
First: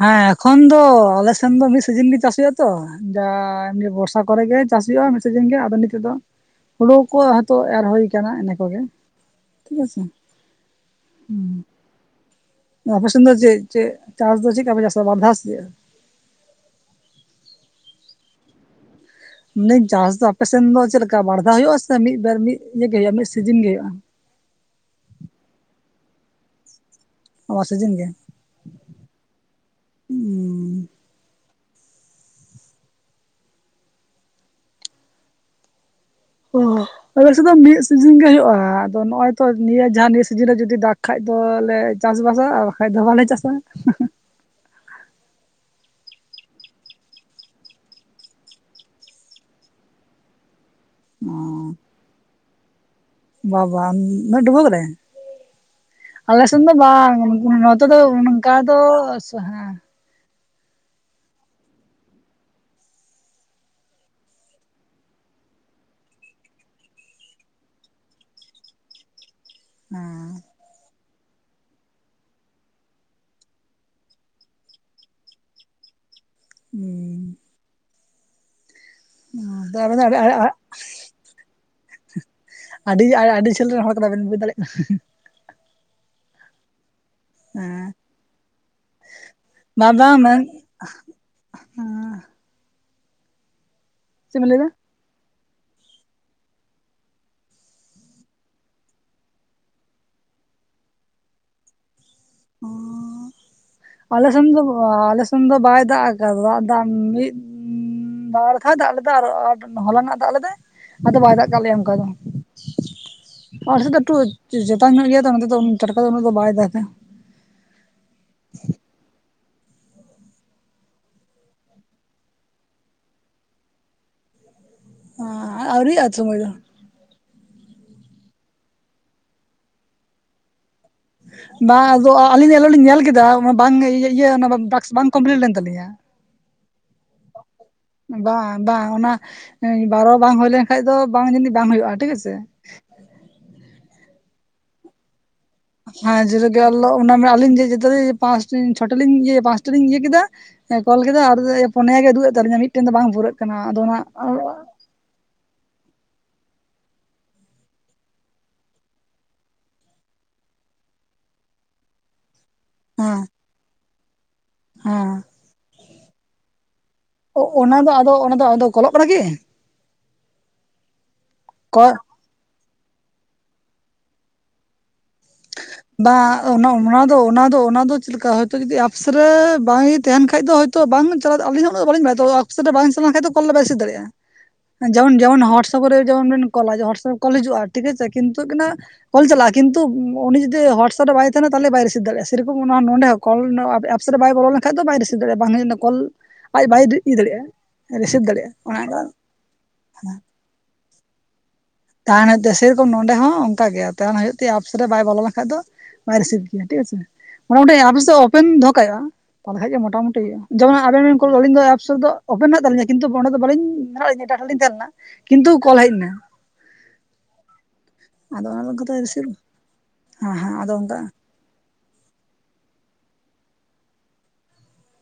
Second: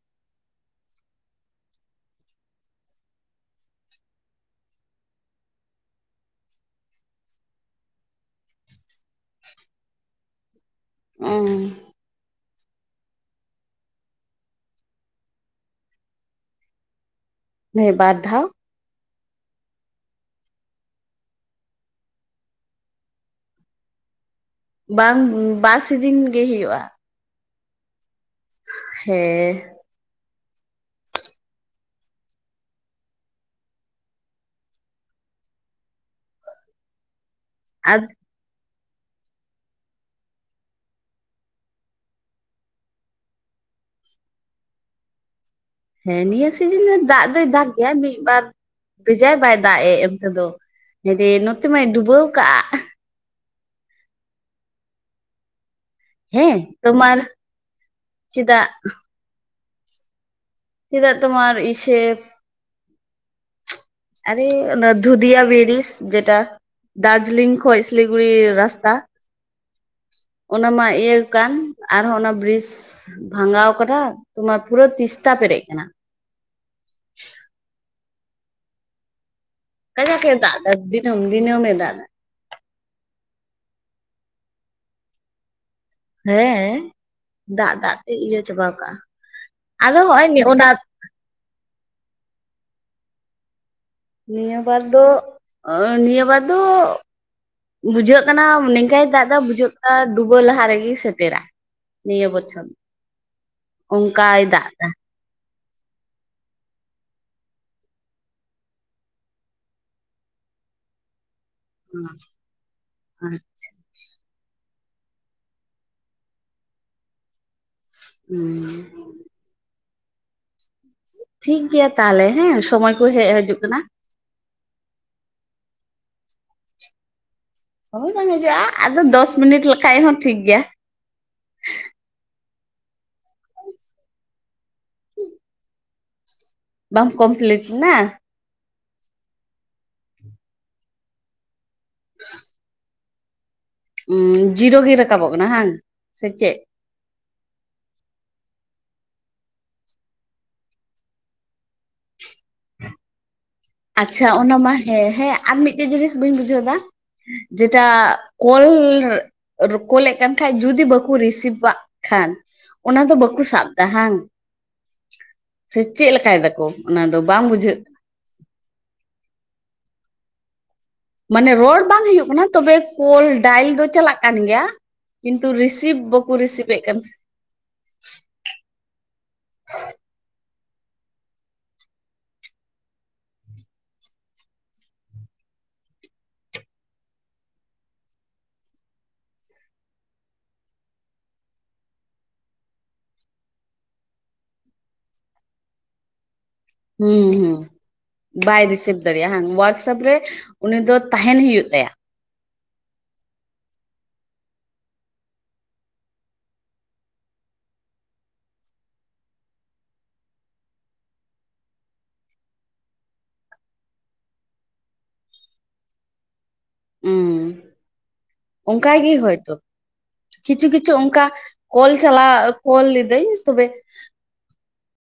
ᱦᱮᱸ ᱮᱠᱷᱚᱱ ᱫᱚ ᱟᱞᱮ ᱥᱮᱱ ᱫᱚ ᱢᱤᱫ ᱥᱤᱡᱤᱱ ᱜᱮ ᱪᱟᱥ ᱦᱩᱭᱩᱜ-ᱟ ᱛᱚ᱾ ᱡᱟ ᱮᱢᱱᱤ ᱵᱚᱨᱥᱟ ᱠᱚᱨᱮᱜᱮ ᱪᱟᱥ ᱦᱩᱭᱩᱜ-ᱟ, ᱢᱤᱫ ᱥᱤᱡᱮᱱ ᱜᱮ ᱟᱫᱚ ᱱᱤᱛᱚᱜ ᱫᱚ ᱦᱩᱲᱩ ᱠᱚ ᱦᱮᱸᱛᱚᱜ ᱮᱨ ᱦᱩᱭ ᱠᱟᱱᱟ ᱤᱱᱟᱹ ᱠᱚᱜᱮ ᱴᱷᱤᱠ ᱟᱪᱷᱮ᱾ ᱚᱸ᱾ ᱱᱟ ᱟᱯᱮ ᱥᱮᱱ ᱫᱚ ᱪᱮᱫ ᱪᱮᱜ ᱪᱟᱥ ᱫᱚ ᱪᱤᱜ ᱠᱟ ᱯᱮ ᱪᱟᱥᱟ ᱵᱟᱨ ᱫᱷᱟᱣ ᱥᱮ ᱪᱮᱫ? ᱱᱮ ᱵᱟᱨ ᱫᱷᱟᱣ? ᱢᱮᱱᱟᱹᱧ ᱪᱟᱥ ᱫᱚ ᱟᱯᱮ ᱥᱮᱱ ᱫᱚ ᱪᱮᱫ ᱞᱮᱠᱟ ᱵᱟᱲ ᱫᱷᱟᱣ ᱦᱩᱭᱩᱜ-ᱟ ᱥᱮ ᱢᱤᱫ ᱵᱟᱨ ᱢᱤᱫ‌ ᱢᱤᱜ ᱜᱮ ᱦᱩᱭᱩᱜᱼᱟ ᱢᱤᱜ ᱥᱤᱡᱤᱱ ᱜᱮ ᱦᱩᱭᱩᱜ-ᱟ᱾ ᱵᱟᱝ ᱵᱟᱨ ᱥᱤᱡᱤᱱ ᱜᱮ ᱦᱩᱭᱩᱜ-ᱟ᱾ ᱱᱚᱶᱟ ᱥᱤᱡᱤᱱ ᱜᱮ᱾ ᱦᱮᱸ᱾ ᱦᱩᱸ ᱚᱦ ᱟᱞᱮ‌ ᱥᱮᱫ ᱫᱚ ᱢᱤᱫ ᱟᱨ ᱥᱤᱡᱤᱱ ᱜᱮ ᱦᱩᱭᱩᱜ-ᱟ ᱟᱫᱚ ᱱᱚᱜ-ᱚᱭᱼᱼ ᱛᱚ ᱱᱤᱭᱟᱹ ᱡᱟᱦᱟᱸ ᱱᱤᱭᱟᱹ ᱥᱤᱡᱤᱱ ᱨᱮ ᱡᱩᱫᱤ ᱫᱟᱜᱽ ᱠᱷᱟᱭᱡ ᱫᱚ ᱞᱮ ᱪᱟᱥ ᱵᱟᱥᱟ ᱟᱨ ᱵᱟᱠᱷᱟᱡ ᱫᱚ ᱵᱟᱞᱮ ᱪᱟᱥ-ᱟ᱾ ᱦᱮᱸ ᱱᱤᱭᱟᱹ ᱥᱤᱡᱤᱱ ᱨᱮ ᱫᱟᱜ ᱫᱚᱭ ᱫᱟᱜ ᱜᱮᱭᱟ, ᱢᱤᱫ ᱵᱟᱨ ᱵᱮᱡᱟᱭ ᱵᱟᱭ ᱫᱟᱜ ᱮ ᱚᱱᱛᱮᱫᱚ᱾ ᱦᱟᱭᱨᱮᱸ ᱱᱚᱛᱮ ᱢᱟᱭ ᱰᱩᱵᱟᱹᱣ ᱠᱟᱜ᱾ ᱵᱟ ᱵᱟᱝ ᱩᱱᱟᱹᱜ ᱰᱩᱵᱟᱹᱣ ᱠᱟᱫᱟᱭ? ᱟᱞᱮ ᱦᱮᱸ ᱥᱮᱱ ᱫᱚ ᱵᱟᱝ ᱛᱳᱢᱟᱨ ᱱᱚᱛᱮ ᱫᱚ ᱚᱱᱠᱟ ᱪᱮᱫᱟᱜ ᱫᱚ ᱦᱮᱸ ᱪᱮᱫᱟᱜ ᱛᱳᱢᱟᱨ ᱤᱥᱮᱵ ᱟᱨᱮ ᱚᱱᱟ ᱫᱷᱩᱫᱤᱭᱟ ᱵᱤᱲᱤᱥ ᱡᱮᱴᱟ ᱫᱟᱨᱡᱤᱞᱤᱝ ᱠᱷᱚᱭᱜ ᱥᱤᱞᱤᱜᱩᱲᱤ ᱨᱟᱥᱛᱟ ᱦᱮᱸ ᱚᱱᱟ ᱢᱟ ᱤᱭᱟᱹ ᱠᱟᱱ ᱟᱨᱦᱚᱸ ᱚᱱᱟ ᱵᱨᱤᱥ ᱵᱷᱟᱸᱜᱟᱣ ᱠᱟᱱᱟ ᱛᱳᱢᱟᱨ ᱯᱩᱨᱟᱹ ᱛᱤᱥᱛᱟ ᱯᱮᱨᱮᱡ ᱠᱟᱱᱟ᱾ ᱩᱸ᱾ (inaudible) ᱠᱟᱡᱟᱠ ᱮ ᱫᱟᱜᱫᱟ ᱫᱤᱱᱚᱢ ᱫᱤᱱᱚᱢᱮ ᱫᱟᱜ ᱫᱟ᱾ ᱟᱹᱰᱤ ᱟᱹᱰᱤ ᱡᱷᱟᱹᱞ ᱨᱮᱱ ᱦᱚᱲ ᱠᱟᱱᱟ ᱵᱮᱱ ᱵᱩᱡᱽ ᱫᱟᱲᱮᱭᱟᱜ ᱠᱟᱱᱟ᱾ ᱦᱮᱸᱻ ᱠᱟᱱᱟ ᱫᱟᱜ ᱫᱟᱜ ᱛᱮ ᱤᱭᱟᱹ ᱪᱟᱵᱟ ᱠᱟᱜ-ᱟ, ᱵᱟᱝ ᱟᱫᱚ ᱵᱟᱝ ᱦᱚᱜ-ᱚᱭ ᱵᱟᱝ ᱚᱱᱟ ᱪᱮᱫ ᱵᱮᱱ ᱞᱟᱹᱭᱫᱟ ᱱᱤᱭᱟᱹᱵᱟᱨ ᱫᱚ ᱱᱤᱭᱟᱹᱵᱟᱨ ᱫᱚ ᱵᱩᱡᱷᱟᱹᱜ ᱠᱟᱱᱟ ᱱᱮᱝᱠᱟᱭ ᱫᱟᱜ ᱫᱟ ᱵᱩᱡᱷᱟᱹᱜ ᱠᱟᱱᱟ ᱰᱩᱵᱟᱹ ᱞᱟᱦᱟ ᱨᱮᱜᱮ ᱥᱮᱴᱮᱨᱟ᱾ ᱱᱤᱭᱟᱹ ᱵᱚᱪᱷᱚᱨ᱾ ᱚᱱᱠᱟᱭ ᱟᱞᱮᱥᱮᱱ ᱫᱚ ᱫᱟᱜ ᱮᱫᱟ ᱟᱞᱮᱥᱱ ᱫᱚ ᱵᱟᱭ ᱫᱟᱜ ᱮᱫᱟ ᱫᱟᱜ ᱫᱟ ᱢᱤᱫ ᱵᱟᱲᱠᱷᱟ ᱫᱟᱜ ᱞᱮᱫᱟ ᱟᱨ ᱦᱚᱞᱟ ᱱᱟᱜ ᱫᱟᱜ ᱞᱮᱫᱟᱭ᱾ ᱟᱫᱚ ᱵᱟᱭ ᱫᱟᱜ ᱠᱟᱜ ᱞᱮᱭᱟ ᱚᱱᱠᱟ ᱫᱚ ᱟᱞ ᱥᱮᱫ ᱫᱚᱴᱩ ᱪᱮᱛᱟᱱ ᱧᱚᱜ ᱜᱮᱭᱟ ᱛᱚ ᱱᱚᱛᱮ ᱫᱚ ᱴᱟᱴᱠᱟ ᱩᱱᱟᱹᱜ ᱫᱚ ᱵᱟᱭ ᱫᱟᱜᱫᱟ ᱦᱮᱸ ᱴᱷᱤᱠᱜᱮᱭᱟ ᱛᱟᱦᱚᱞᱮ ᱦᱮᱸ ᱥᱚᱢᱚᱭ ᱠᱚ ᱦᱮᱡ ᱦᱤᱡᱩᱜ ᱠᱟᱱᱟ᱾ ᱚᱸ ᱟᱹᱣᱨᱤ (inaudible) ᱥᱚᱢᱚᱭ ᱫᱚ ᱦᱳᱭ ᱵᱟᱝ ᱦᱤᱡᱩᱜ-ᱟ ᱟᱫᱚ ᱫᱚᱥ ᱢᱤᱱᱤᱴ ᱞᱮᱠᱷᱟᱭᱜ ᱦᱚᱸ ᱴᱷᱤᱠ ᱜᱮᱭᱟ ᱵᱟᱝ ᱟᱫᱚ ᱟᱹᱞᱤᱧ ᱫᱚ ᱟᱞᱚ ᱞᱤᱧ ᱧᱮᱞ ᱠᱮᱫᱟ ᱚᱱᱟ ᱵᱟᱝ ᱤᱭᱟᱹ ᱚᱱᱟ ᱴᱟᱠᱥ ᱵᱟᱝ ᱠᱚᱢᱯᱞᱤᱴ ᱞᱮᱱ ᱛᱟᱞᱤᱧᱟ ᱵᱟᱢ ᱠᱚᱢᱯᱞᱤᱴ ᱱᱟ ᱵᱟᱝ ᱵᱟᱝ ᱚᱱᱟ ᱵᱟᱨᱚ ᱵᱟᱝ ᱦᱳᱭ ᱞᱮᱱᱠᱷᱟᱭᱜ ᱫᱚ ᱵᱟᱝ ᱡᱟᱱᱤᱜ ᱫᱟᱢ ᱦᱩᱭᱩᱜ-ᱟ ᱴᱷᱤᱠ ᱟᱪᱷᱮ ᱚᱸ ᱡᱤᱨᱚ ᱜᱮ ᱨᱟᱠᱟᱵᱚᱜ ᱠᱟᱱᱟ ᱦᱟᱝ ᱦᱮᱸ ᱡᱤᱨᱚ ᱜᱤ ᱚᱞᱚᱜ ᱚᱱᱟ ᱢᱮ ᱟᱞᱤᱧ ᱡᱮ ᱡᱚᱛᱚᱨᱮ ᱯᱟᱥᱴᱤ ᱪᱷᱚᱴᱤ ᱞᱤᱧ ᱯᱟᱥᱴᱤ ᱞᱤᱧ ᱤᱭᱟᱹ ᱠᱮᱫᱟ ᱦᱮᱸ ᱠᱚᱞ ᱠᱮᱫᱟ ᱟᱨ ᱯᱚᱱᱭᱟ ᱜᱮ ᱩᱫᱩᱜᱮᱜ ᱛᱟᱞᱤᱧᱟ ᱢᱤᱫᱴᱮᱱ ᱫᱚ ᱵᱟᱝ ᱯᱩᱨᱟᱹᱜ ᱠᱟᱱᱟ ᱠᱟᱱᱟ ᱟᱫᱚ ᱚᱱᱟ ᱟᱪᱷᱟ ᱚᱱᱟ ᱢᱟ ᱦᱮᱸ ᱦᱮᱸ ᱟᱨ ᱢᱤᱫᱴᱮᱡ ᱡᱤᱱᱤᱥ ᱵᱟᱹᱧ ᱵᱩᱡᱷᱟᱹᱣ ᱫᱟ ᱡᱮᱴᱟ ᱠᱚᱞ ᱠᱚᱞᱮᱫ ᱠᱟᱱ ᱠᱷᱟᱡ ᱡᱩᱫᱤ ᱵᱟᱠᱚ ᱨᱤᱥᱤᱵᱷ ᱟ᱾ ᱠᱷᱟᱱ ᱚᱱᱟ ᱫᱚ ᱦᱮᱸ ᱵᱟᱠᱚ ᱥᱟᱵ ᱫᱟ ᱦᱟᱝ ᱦᱮᱸ ᱥᱮ ᱪᱮᱫ ᱞᱮᱠᱟᱭ ᱫᱟᱠᱚ᱾ ᱚᱱᱟ ᱫᱚ ᱵᱟᱝ ᱚᱱᱟ ᱵᱩᱡᱷᱟᱹᱜ ᱫᱚ ᱟᱫᱚ ᱚᱱᱟ ᱠᱚᱞᱚᱜ ᱠᱟᱱᱟ ᱠᱤ ᱢᱟᱱᱮ ᱨᱚᱲ ᱠᱚ ᱵᱟᱝ ᱦᱩᱭᱩᱜ ᱠᱟᱱᱟ ᱛᱚᱵᱮ ᱠᱚᱞ ᱰᱟᱭᱤᱞ ᱫᱚ ᱪᱟᱞᱟᱜ ᱠᱟᱱ ᱜᱮᱭᱟ ᱠᱤᱱᱛᱩ ᱨᱤᱥᱤ ᱵᱟ ᱚᱱᱟ ᱚᱱᱟ ᱫᱚ ᱚᱱᱟ ᱫᱚ ᱚᱱᱟ ᱫᱚ ᱪᱮᱫ ᱞᱮᱠᱟ ᱛᱚ ᱡᱩᱫᱤ ᱮᱯᱥ ᱨᱮ ᱵᱟᱝ ᱤ ᱛᱟᱦᱮᱱ ᱠᱷᱟᱡ ᱫᱚ ᱦᱚᱭ ᱛᱚ ᱵᱟᱝ ᱪᱟᱞᱟᱜ ᱟᱹᱞᱤᱧ ᱦᱚᱸ ᱩᱱᱟᱹᱜ ᱵᱟᱹᱞᱤᱧ ᱵᱟᱲᱟᱭ ᱮᱯᱥ ᱨᱮ ᱵᱟᱝ ᱪᱟᱞᱟᱣᱮᱱ ᱠᱷᱟᱡ ᱫᱚ (unintelligible) ᱨᱮᱥᱤᱵ ᱫᱟᱲᱮᱭᱟᱜ-ᱟ᱾ ᱡᱚᱱ ᱡᱚᱱ ᱦᱳᱣᱟᱴᱥᱟᱯᱨᱮ ᱡᱚᱱ ᱠᱚᱞᱟ ᱦᱳᱣᱟᱴᱥᱟᱯ ᱠᱚᱞ ᱦᱤᱡᱩᱜ-ᱟ ᱴᱷᱤᱠᱟᱪᱷᱮ ᱠᱤᱱᱛᱩ ᱠᱟᱱᱟ ᱠᱳᱞ ᱪᱟᱞᱟᱜ ᱠᱤᱱᱛᱩ ᱩᱱᱤ ᱡ ᱦᱳᱣᱟᱴᱥᱟᱯ ᱨᱮ ᱵᱟᱭ ᱛᱟᱦᱮᱱᱟ ᱛᱟᱦᱚᱞᱮ ᱵᱟᱭ ᱨᱤᱥᱵ ᱫᱟᱲᱮᱭᱟᱜ ᱥᱮᱨᱠᱚᱢ ᱱᱚᱰᱮ ᱠᱚᱞ ᱟᱨᱥᱮᱱᱨᱮ ᱵᱟᱭ ᱵᱟᱲᱟᱭ ᱞᱮᱠᱷᱟᱱ (inaudible) ᱫᱚ ᱵᱟᱭ ᱨᱤᱥᱤᱵ ᱫᱟᱲᱮᱭᱟᱜ-ᱟ ᱵᱟᱝ ᱦᱩᱭᱩᱜᱱᱟ ᱠᱚᱞ ᱟᱡ ᱵᱟᱭ ᱤᱭᱟᱹ ᱦᱩᱸ ᱦᱩᱸ ᱫᱟᱲᱮᱭᱟᱜᱼᱟ ᱨᱤᱥᱤᱵᱷ ᱫᱟᱲᱮᱭᱟᱜᱼᱟ ᱵᱟᱭ ᱚᱱᱮ ᱨᱤᱥᱤᱵᱷ ᱚᱱᱠᱟ ᱫᱟᱲᱮᱭᱟᱜ-ᱟ ᱦᱟᱝ ᱦᱳᱣᱟᱴᱥᱟᱯ ᱨᱮ ᱩᱱᱤ ᱫᱚ ᱛᱟᱦᱮᱸᱱ ᱦᱩᱭᱩᱜ ᱛᱟᱭᱟ᱾ ᱛᱟᱦᱮᱸᱱ ᱦᱩᱭᱩᱜ ᱛᱟᱭᱟ ᱥᱮᱨᱚᱠᱚᱢ ᱱᱚᱸᱰᱮ ᱦᱚᱸ ᱚᱱᱠᱟ ᱜᱮ ᱛᱟᱦᱮᱸᱱ ᱦᱩᱭᱩᱜ ᱛᱟᱭᱟ ᱟᱯᱥ ᱨᱮ ᱵᱟᱭ ᱵᱚᱞᱚ ᱞᱮᱠᱷᱟᱱ ᱫᱚ᱾ ᱵᱟᱭ ᱨᱤᱥᱤᱵ ᱜᱮᱭᱟ ᱴᱷᱤᱠ ᱟᱪᱷᱮ ᱚᱸᱰᱮ ᱟᱯᱤᱥ ᱫᱚ ᱚᱯᱮᱱ ᱫᱚᱦᱚ ᱠᱟᱜᱦᱩᱭᱩᱜ-ᱟ ᱚᱱᱟᱦᱟᱡ ᱜᱮ ᱢᱚᱴᱟᱢᱩᱴᱤ ᱡᱮᱢᱚᱱ ᱟᱵᱮᱱ ᱵᱮᱱ ᱠᱚᱞ ᱟᱹᱞᱤᱧ ᱫᱚ ᱮᱯᱥ ᱨᱮᱫᱚ ᱳᱯᱮᱱ ᱱᱟᱜ ᱛᱤᱧᱟ ᱠᱤᱱᱛᱩ ᱚᱸᱰᱮ ᱵᱟᱹᱞᱤᱧ ᱢᱮᱱᱟᱜ ᱞᱤᱧᱟ ᱮᱴᱟᱜ ᱴᱷᱮᱱ ᱞᱤᱧ ᱛᱟᱦᱮᱸ ᱞᱮᱱᱟ ᱠᱤᱱᱛᱩ ᱠᱚᱞ ᱦᱮᱜ ᱱᱟ ᱟᱫᱚ ᱦᱩᱸ ᱚᱱᱟ ᱠᱟᱛᱮ ᱚᱝᱠᱟᱭ ᱜᱮ ᱨᱤᱥᱤᱵᱷ ᱦᱚᱭᱛᱚ ᱦᱮᱸ ᱦᱮᱸ ᱠᱤᱪᱷᱩ ᱟᱫᱚ ᱠᱤᱪᱷᱩ ᱚᱱᱠᱟ ᱠᱚᱞ ᱪᱟᱞᱟᱜ ᱠᱚᱞ ᱞᱤᱫᱟᱹᱭ ᱛᱚᱵᱮ